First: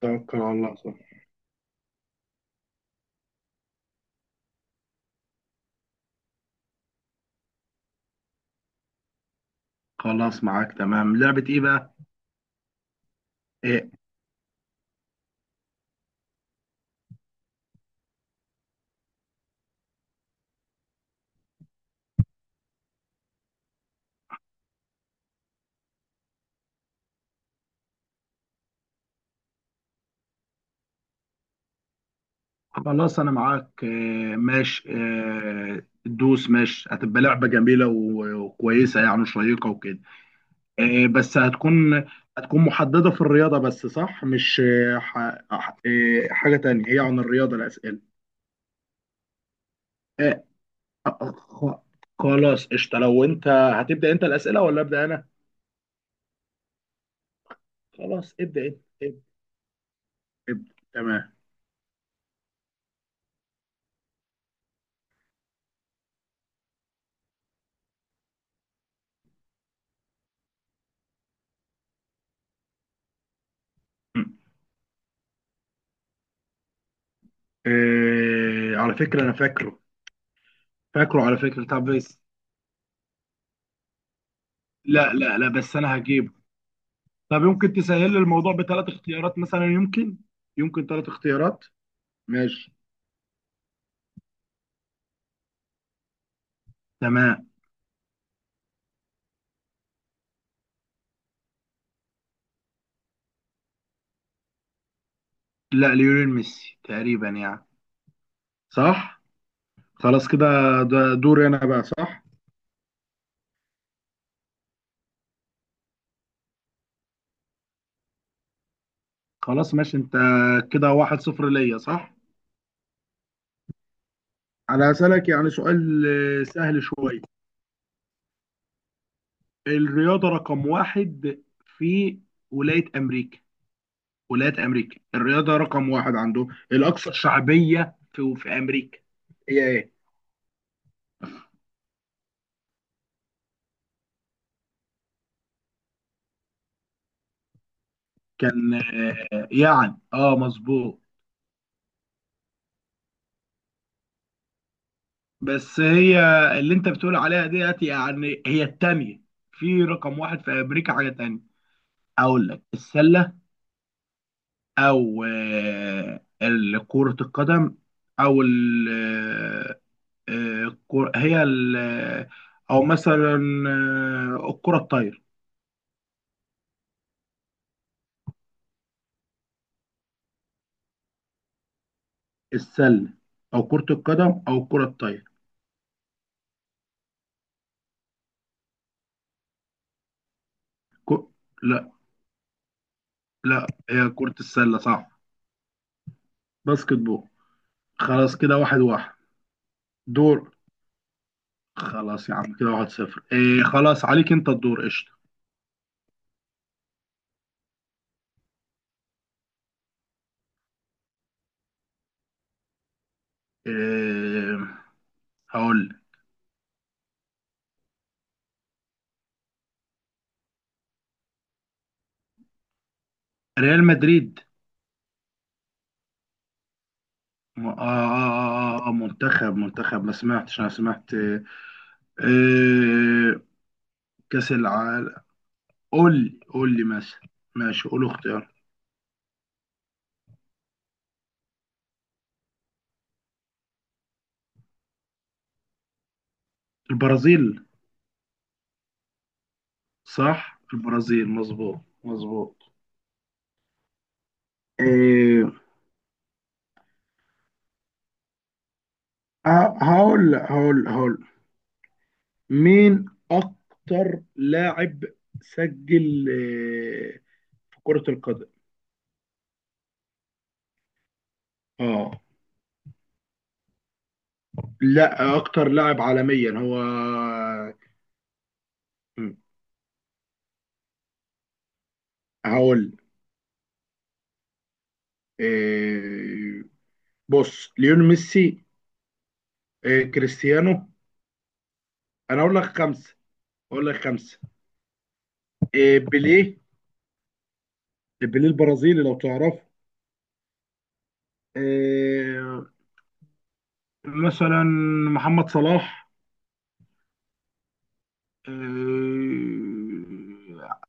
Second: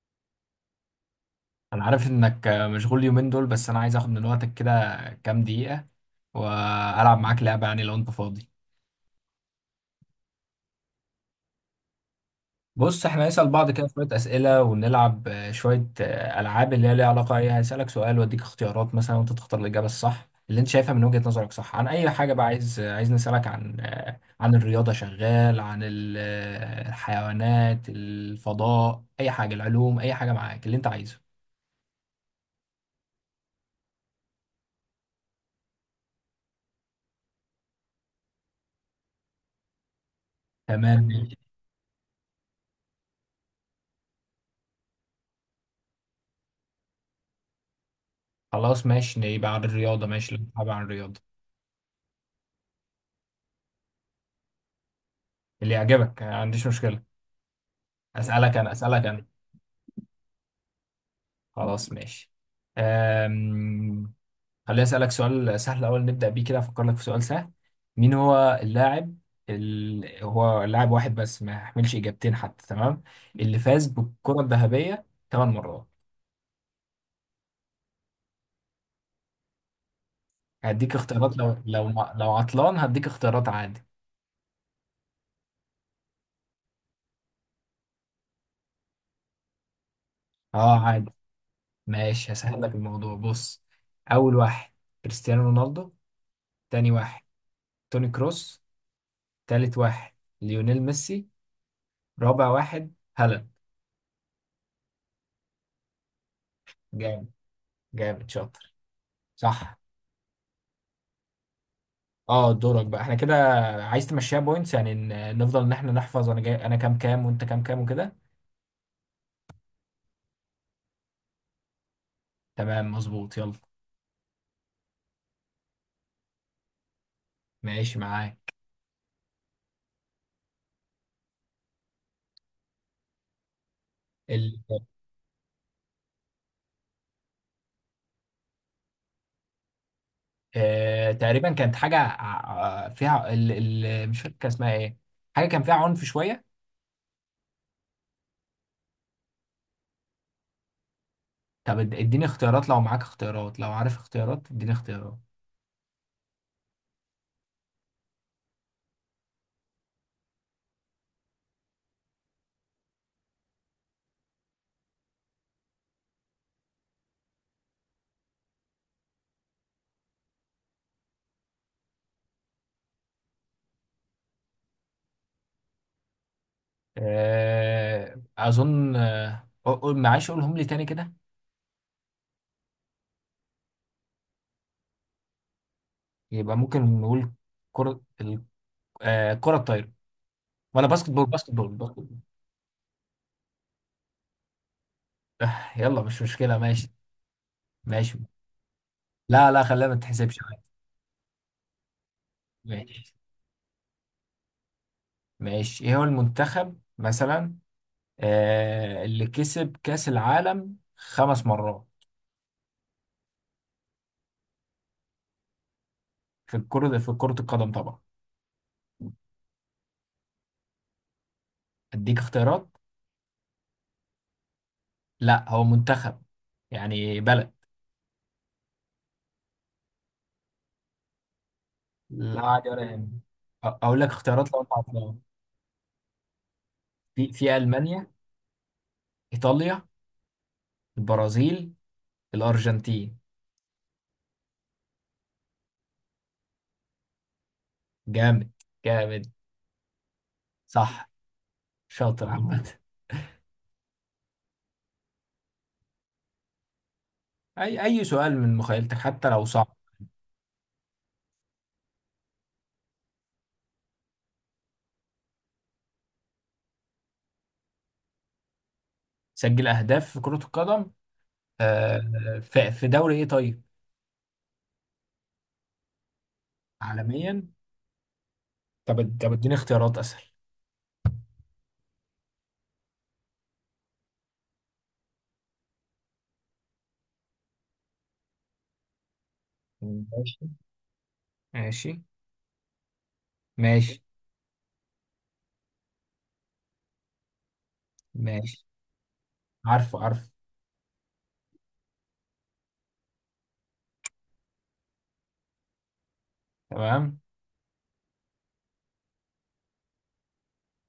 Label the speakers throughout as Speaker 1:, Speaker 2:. Speaker 1: توكل على الله صح.
Speaker 2: انا عارف انك مشغول اليومين دول، بس انا عايز اخد من وقتك كده كام دقيقة والعب معاك لعبة، يعني لو انت فاضي.
Speaker 1: خلاص معاك تمام. لعبة ايه بقى؟
Speaker 2: بص، احنا هنسأل بعض كده
Speaker 1: إيه.
Speaker 2: شوية أسئلة، ونلعب شوية ألعاب اللي هي ليها علاقة. ايه، هسألك سؤال واديك اختيارات مثلا، وانت تختار الإجابة الصح اللي انت شايفها من وجهة نظرك. صح، عن اي حاجة بقى عايز نسألك عن الرياضة؟ شغال عن الحيوانات، الفضاء، اي حاجة، العلوم، اي حاجة معاك اللي انت عايزه.
Speaker 1: خلاص انا معاك. إيه ماشي. إيه دوس ماشي، هتبقى لعبة جميلة و- وكويسة يعني وشيقة وكده.
Speaker 2: تمام
Speaker 1: إيه
Speaker 2: ماشي.
Speaker 1: بس هتكون محددة في الرياضة بس صح؟ مش إيه إيه حاجة تانية، هي عن الرياضة الأسئلة؟
Speaker 2: خلاص ماشي، يبقى عن الرياضة. ماشي لو
Speaker 1: إيه.
Speaker 2: انت حابب عن الرياضة
Speaker 1: خ- خلاص قشطة. لو انت هتبدأ انت الأسئلة ولا أبدأ انا؟
Speaker 2: اللي يعجبك. ما عنديش مشكلة.
Speaker 1: خلاص
Speaker 2: أسألك
Speaker 1: ابدأ
Speaker 2: أنا
Speaker 1: انت
Speaker 2: أسألك
Speaker 1: ابدأ
Speaker 2: أنا
Speaker 1: ابدأ تمام.
Speaker 2: خلاص ماشي. أم... خليني أسألك سؤال سهل أول نبدأ بيه كده، أفكر لك في سؤال سهل. مين هو اللاعب هو لاعب واحد بس، ما يحملش إجابتين حتى، تمام، اللي فاز بالكرة الذهبية ثمان مرات؟
Speaker 1: إيه، على فكرة أنا فاكره.
Speaker 2: هديك
Speaker 1: فاكره
Speaker 2: اختيارات،
Speaker 1: على
Speaker 2: لو
Speaker 1: فكرة، طب
Speaker 2: لو ما...
Speaker 1: بس
Speaker 2: لو عطلان هديك اختيارات عادي.
Speaker 1: لا بس انا هجيبه. طب يمكن تسهل لي الموضوع بثلاث اختيارات مثلا، يمكن
Speaker 2: اه
Speaker 1: يمكن ثلاث
Speaker 2: عادي،
Speaker 1: اختيارات.
Speaker 2: ماشي هسهل
Speaker 1: ماشي.
Speaker 2: لك الموضوع. بص، أول واحد كريستيانو رونالدو، تاني واحد
Speaker 1: تمام.
Speaker 2: توني كروس، تالت واحد ليونيل ميسي، رابع واحد هلا.
Speaker 1: لا ليونيل ميسي
Speaker 2: جامد،
Speaker 1: تقريبا يعني.
Speaker 2: جامد شاطر.
Speaker 1: صح
Speaker 2: صح.
Speaker 1: خلاص كده. ده دوري انا بقى صح؟
Speaker 2: اه دورك بقى، احنا كده. عايز تمشيها بوينتس يعني، نفضل ان احنا نحفظ، انا جاي انا كام كام وانت كام كام وكده.
Speaker 1: خلاص ماشي انت، كده واحد صفر ليا صح؟
Speaker 2: تمام مظبوط، يلا.
Speaker 1: انا هسألك يعني سؤال سهل شوية.
Speaker 2: ماشي معاك.
Speaker 1: الرياضة رقم واحد في ولاية امريكا،
Speaker 2: ال...
Speaker 1: ولاية أمريكا الرياضة رقم واحد عندهم الأكثر شعبية في أمريكا هي إيه؟
Speaker 2: تقريبا كانت حاجة فيها مش فاكر كان اسمها ايه، حاجة كان فيها عنف شوية.
Speaker 1: كان يعني اه مظبوط.
Speaker 2: طب اديني اختيارات، لو معاك اختيارات، لو عارف اختيارات اديني اختيارات.
Speaker 1: بس هي اللي أنت بتقول عليها ديت يعني هي التانية، في رقم واحد في أمريكا حاجة تانية. أقول لك السلة أو كرة القدم أو ال آه، آه، الكرة- هي ال آه، أو مثلا الكرة الطايرة.
Speaker 2: اظن، معلش قولهم لي تاني كده.
Speaker 1: السلة أو كرة القدم أو الكرة الطايرة.
Speaker 2: يبقى ممكن نقول كرة، كرة الطايرة، ولا
Speaker 1: كو...
Speaker 2: باسكت بول
Speaker 1: لا
Speaker 2: باسكت بول؟
Speaker 1: لا، هي كرة السلة صح،
Speaker 2: يلا مش مشكلة، ماشي.
Speaker 1: باسكت بول.
Speaker 2: ماشي،
Speaker 1: خلاص كده واحد واحد.
Speaker 2: لا لا، خلينا ما تحسبش
Speaker 1: دور.
Speaker 2: عادي.
Speaker 1: خلاص يا عم، كده واحد
Speaker 2: ماشي.
Speaker 1: صفر. إيه خلاص عليك انت الدور قشطة.
Speaker 2: ماشي، ايه هو المنتخب مثلا، اللي كسب كأس العالم خمس مرات
Speaker 1: إيه هقول لك.
Speaker 2: في الكرة، في كرة القدم طبعا؟ اديك اختيارات.
Speaker 1: ريال مدريد.
Speaker 2: لا، هو منتخب، يعني بلد.
Speaker 1: منتخب ما سمعتش، انا سمعت إيه؟
Speaker 2: لا عادي ولا يعني،
Speaker 1: إيه،
Speaker 2: اقول لك
Speaker 1: كأس
Speaker 2: اختيارات لو انت عارفها.
Speaker 1: العالم. قول لي مثلا.
Speaker 2: في
Speaker 1: ماشي قول
Speaker 2: المانيا،
Speaker 1: اختيار.
Speaker 2: ايطاليا، البرازيل، الارجنتين.
Speaker 1: البرازيل.
Speaker 2: جامد، جامد.
Speaker 1: صح
Speaker 2: صح،
Speaker 1: البرازيل، مظبوط
Speaker 2: شاطر.
Speaker 1: مظبوط.
Speaker 2: عامة
Speaker 1: إيه.
Speaker 2: اي سؤال من مخيلتك، حتى لو صعب.
Speaker 1: هقول مين اكتر لاعب سجل آه، في كرة القدم.
Speaker 2: سجل اهداف في كرة القدم،
Speaker 1: اه،
Speaker 2: في دوري ايه طيب؟
Speaker 1: لا اكتر لاعب عالميا هو.
Speaker 2: عالميا؟ طب
Speaker 1: مم،
Speaker 2: اديني اختيارات اسهل.
Speaker 1: هقول آه، بص ليون ميسي،
Speaker 2: ماشي،
Speaker 1: كريستيانو.
Speaker 2: ماشي،
Speaker 1: انا اقول لك خمسة، اقول لك
Speaker 2: ماشي،
Speaker 1: خمسة بيليه، بيليه
Speaker 2: ماشي.
Speaker 1: البرازيلي لو تعرف.
Speaker 2: عارفه، عارفه.
Speaker 1: آه، مثلا محمد صلاح،
Speaker 2: تمام.
Speaker 1: آه،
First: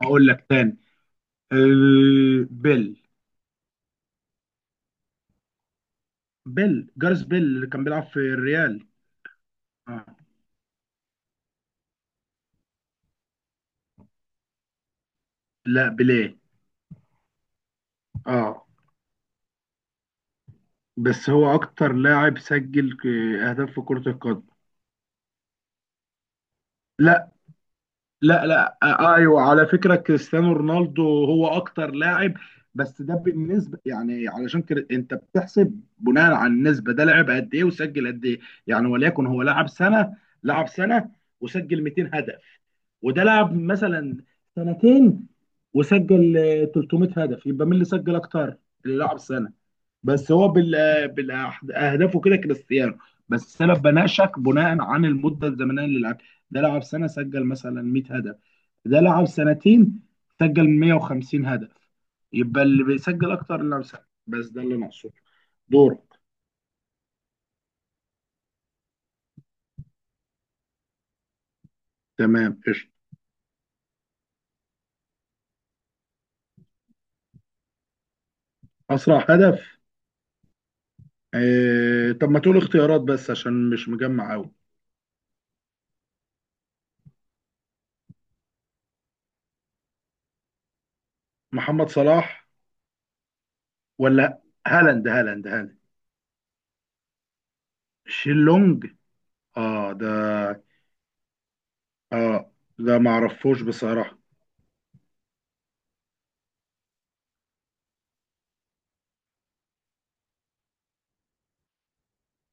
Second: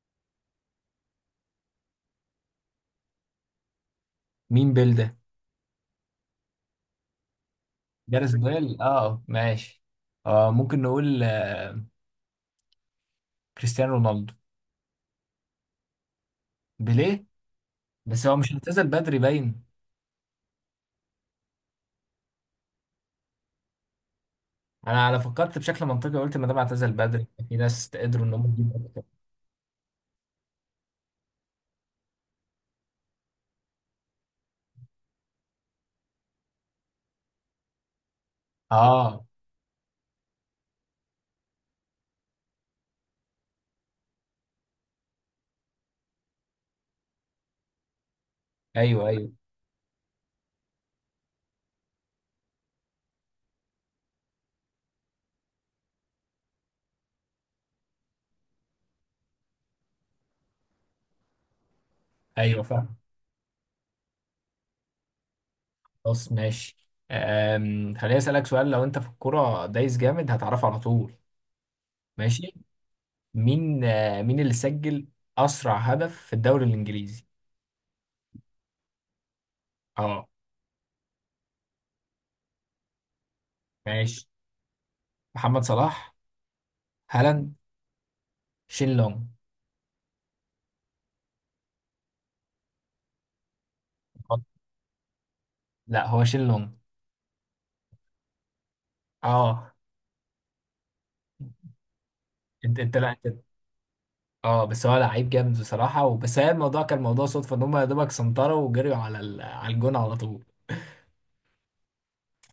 Speaker 1: اقول لك تاني بيل،
Speaker 2: مين بيل ده؟
Speaker 1: بيل جارس، بيل اللي كان بيلعب في
Speaker 2: جاريث بيل،
Speaker 1: الريال.
Speaker 2: اه ماشي.
Speaker 1: آه.
Speaker 2: آه ممكن نقول، كريستيانو رونالدو.
Speaker 1: لا بيليه.
Speaker 2: بيليه؟ بس هو مش
Speaker 1: اه
Speaker 2: اعتزل بدري باين؟
Speaker 1: بس هو اكتر لاعب سجل اهداف في كرة القدم.
Speaker 2: انا فكرت بشكل منطقي، قلت ما دام اعتزل بدري،
Speaker 1: لا
Speaker 2: في ناس قدروا ان
Speaker 1: لا
Speaker 2: هم
Speaker 1: لا
Speaker 2: يجيبوا اكتر.
Speaker 1: آه ايوه، على فكرة كريستيانو رونالدو هو اكتر لاعب. بس ده بالنسبة يعني، علشان كده انت بتحسب بناء على النسبة، ده لعب قد ايه وسجل قد ايه. يعني
Speaker 2: اه
Speaker 1: وليكن هو لعب سنة، لعب سنة وسجل 200 هدف، وده لعب مثلا سنتين وسجل 300 هدف، يبقى مين اللي سجل اكتر؟ اللي
Speaker 2: ايوه،
Speaker 1: لعب
Speaker 2: ايوه،
Speaker 1: سنة. بس هو بالاهدافه كده كريستيانو، بس انا بناقشك بناء عن المده الزمنيه اللي لعب. ده لعب سنه سجل مثلا 100 هدف، ده لعب سنتين سجل 150 هدف،
Speaker 2: ايوه
Speaker 1: يبقى اللي
Speaker 2: فاهم.
Speaker 1: بيسجل اكتر اللي بيسجل. بس ده اللي ناقصه. دورك.
Speaker 2: خلاص ماشي. خليني أسألك سؤال، لو أنت في الكرة دايس جامد هتعرفه على طول. ماشي.
Speaker 1: تمام قشطه.
Speaker 2: مين، مين اللي سجل أسرع هدف في الدوري الإنجليزي؟
Speaker 1: اسرع هدف.
Speaker 2: أه.
Speaker 1: طب ما تقول اختيارات بس عشان مش
Speaker 2: ماشي،
Speaker 1: مجمع قوي.
Speaker 2: محمد صلاح، هالاند، شين لونج.
Speaker 1: محمد صلاح ولا
Speaker 2: آه،
Speaker 1: هالاند.
Speaker 2: لا هو شين لونج.
Speaker 1: شيلونج.
Speaker 2: أه.
Speaker 1: اه ده. اه
Speaker 2: أنت
Speaker 1: ده
Speaker 2: أنت
Speaker 1: ما
Speaker 2: لا أنت.
Speaker 1: اعرفوش بصراحه.
Speaker 2: أه، بس هو لعيب جامد بصراحة، وبس هي الموضوع كان موضوع صدفة، إن هم يا دوبك سنطروا وجريوا على على الجون على طول.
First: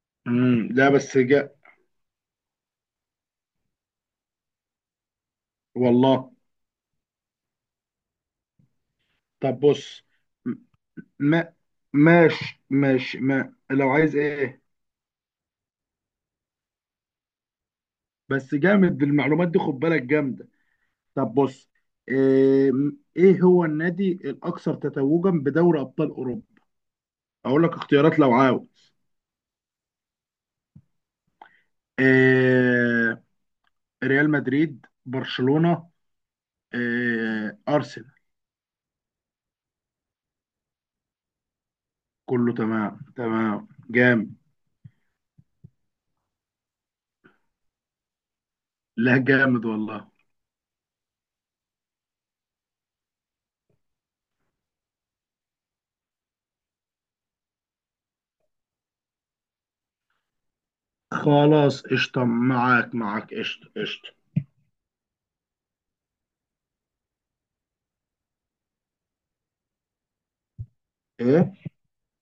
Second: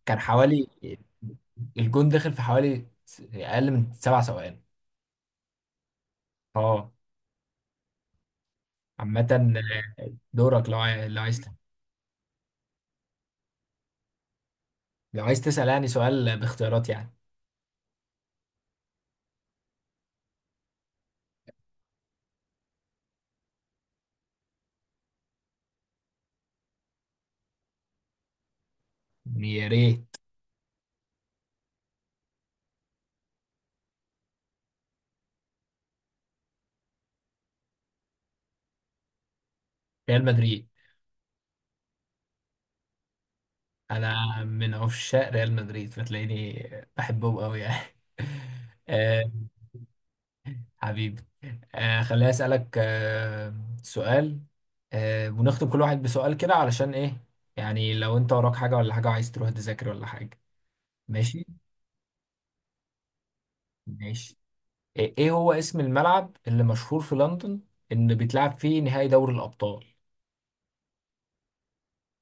Speaker 2: كان حوالي،
Speaker 1: لا بس جاء.
Speaker 2: الجون دخل في حوالي أقل من سبع ثواني.
Speaker 1: والله.
Speaker 2: أه، عامة
Speaker 1: طب بص. م-
Speaker 2: دورك، لو عايز.
Speaker 1: ما ماشي ماشي، ما لو عايز ايه ايه.
Speaker 2: لو عايز تسأل يعني سؤال باختيارات يعني.
Speaker 1: بس جامد المعلومات دي، خد بالك جامده. طب بص، ايه, ايه هو النادي الاكثر تتويجا بدوري ابطال اوروبا؟ اقول لك اختيارات لو عاوز.
Speaker 2: يا ريت.
Speaker 1: ايه ريال مدريد، برشلونه، ايه ارسنال.
Speaker 2: ريال مدريد.
Speaker 1: كله تمام تمام جامد.
Speaker 2: انا من عشاق ريال مدريد، فتلاقيني بحبهم قوي يعني.
Speaker 1: لا
Speaker 2: آه
Speaker 1: جامد والله.
Speaker 2: حبيبي. خليني أسألك سؤال، ونختم كل واحد بسؤال كده علشان ايه، يعني لو انت وراك حاجة ولا حاجة، عايز تروح تذاكر ولا حاجة. ماشي.
Speaker 1: خلاص قشطه، معاك معاك قشطه قشطه.
Speaker 2: ماشي، ايه، إيه هو اسم الملعب اللي مشهور في لندن، ان بيتلعب فيه نهائي دوري الأبطال؟
Speaker 1: ايه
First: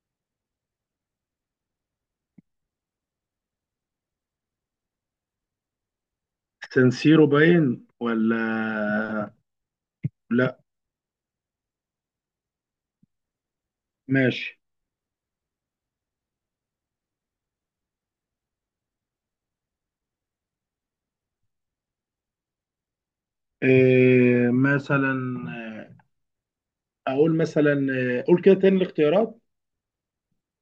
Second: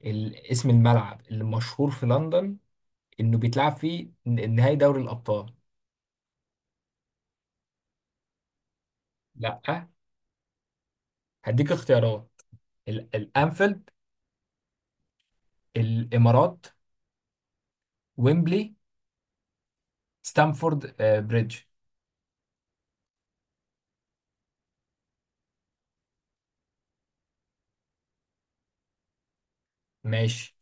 Speaker 2: اسم الملعب اللي مشهور في لندن، انه بيتلعب فيه نهائي دوري الابطال.
Speaker 1: سانسيرو باين ولا
Speaker 2: لا،
Speaker 1: لا؟
Speaker 2: هديك اختيارات. الانفيلد،
Speaker 1: ماشي.
Speaker 2: الامارات، ويمبلي، ستامفورد بريدج.
Speaker 1: إيه مثلا، آه، اقول مثلا، قول كده تاني الاختيارات.
Speaker 2: ماشي،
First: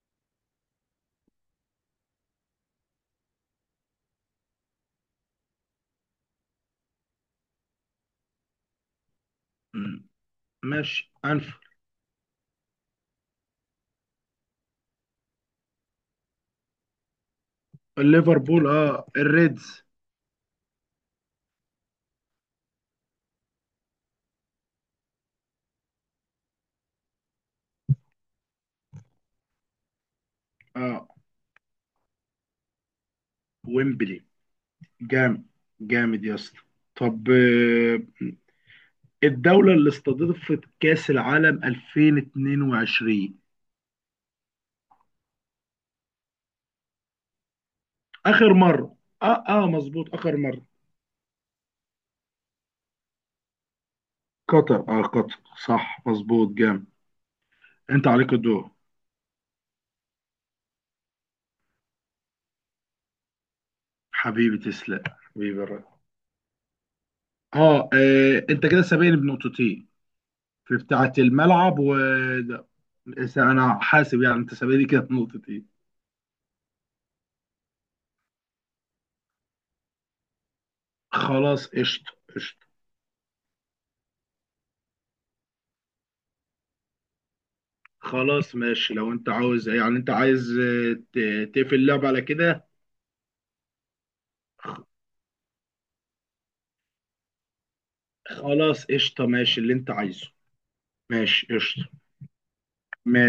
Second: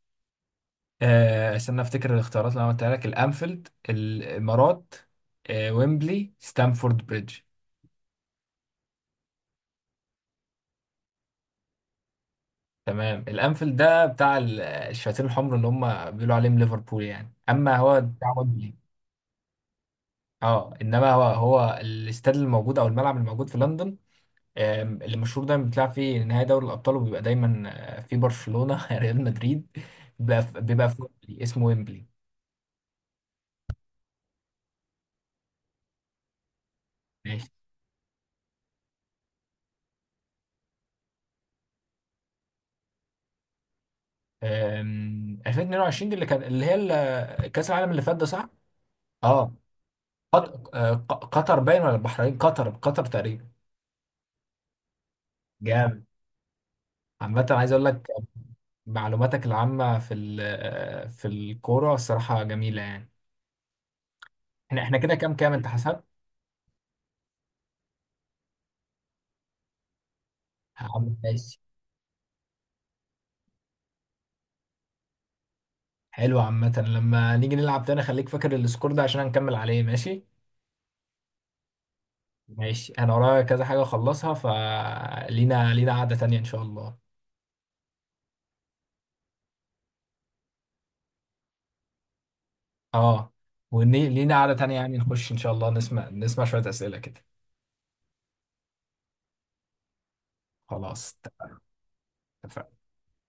Speaker 2: استنى افتكر الاختيارات اللي انا قلتها لك، الانفيلد، الامارات، ويمبلي، ستامفورد بريدج.
Speaker 1: مم، ماشي
Speaker 2: تمام، الانفيلد ده بتاع الشياطين الحمر اللي هم بيقولوا عليهم ليفربول يعني، اما هو بتاع
Speaker 1: ليفربول
Speaker 2: ويمبلي.
Speaker 1: اه الريدز.
Speaker 2: اه انما هو، الاستاد الموجود او الملعب الموجود في لندن، المشهور ده، بيتلعب في نهائي دوري الأبطال، وبيبقى دايما في برشلونة ريال مدريد، بيبقى في،
Speaker 1: اه
Speaker 2: ويمبلي، اسمه ويمبلي.
Speaker 1: ويمبلي. جامد. جامد يا اسطى. طب
Speaker 2: ماشي.
Speaker 1: الدولة اللي استضافت كأس العالم 2022.
Speaker 2: 2022 دي اللي كان، اللي هي كأس العالم اللي فات ده، صح؟
Speaker 1: آخر مرة، اه
Speaker 2: اه.
Speaker 1: اه مظبوط آخر مرة.
Speaker 2: قطر باين، ولا البحرين؟ قطر تقريبا.
Speaker 1: قطر، اه قطر. صح
Speaker 2: جامد.
Speaker 1: مظبوط جامد.
Speaker 2: عامة عايز أقول
Speaker 1: انت
Speaker 2: لك،
Speaker 1: عليك الدور.
Speaker 2: معلوماتك العامة في في الكورة الصراحة جميلة يعني.
Speaker 1: حبيبي
Speaker 2: احنا
Speaker 1: تسلق
Speaker 2: كده كام كام،
Speaker 1: حبيبي
Speaker 2: انت
Speaker 1: الرأي.
Speaker 2: حسب؟
Speaker 1: اه انت كده سابقني بنقطتين، في بتاعة الملعب و ده. بس انا حاسب يعني انت سابقني كده بنقطتين.
Speaker 2: حلو، عامة لما نيجي نلعب تاني خليك فاكر السكور ده، عشان هنكمل عليه، ماشي.
Speaker 1: خلاص قشطة قشطة.
Speaker 2: ماشي، انا ورايا كذا حاجة اخلصها، فلينا قعدة تانية ان شاء الله.
Speaker 1: خلاص ماشي، لو انت عاوز يعني انت عايز تقفل اللعبة على كده.
Speaker 2: اه، ولينا قعدة تانية يعني، نخش ان شاء الله، نسمع شوية اسئلة كده.
Speaker 1: خلاص قشطة ماشي اللي انت عايزه.
Speaker 2: خلاص،
Speaker 1: ماشي قشطة.
Speaker 2: اتفقنا.
Speaker 1: ماشي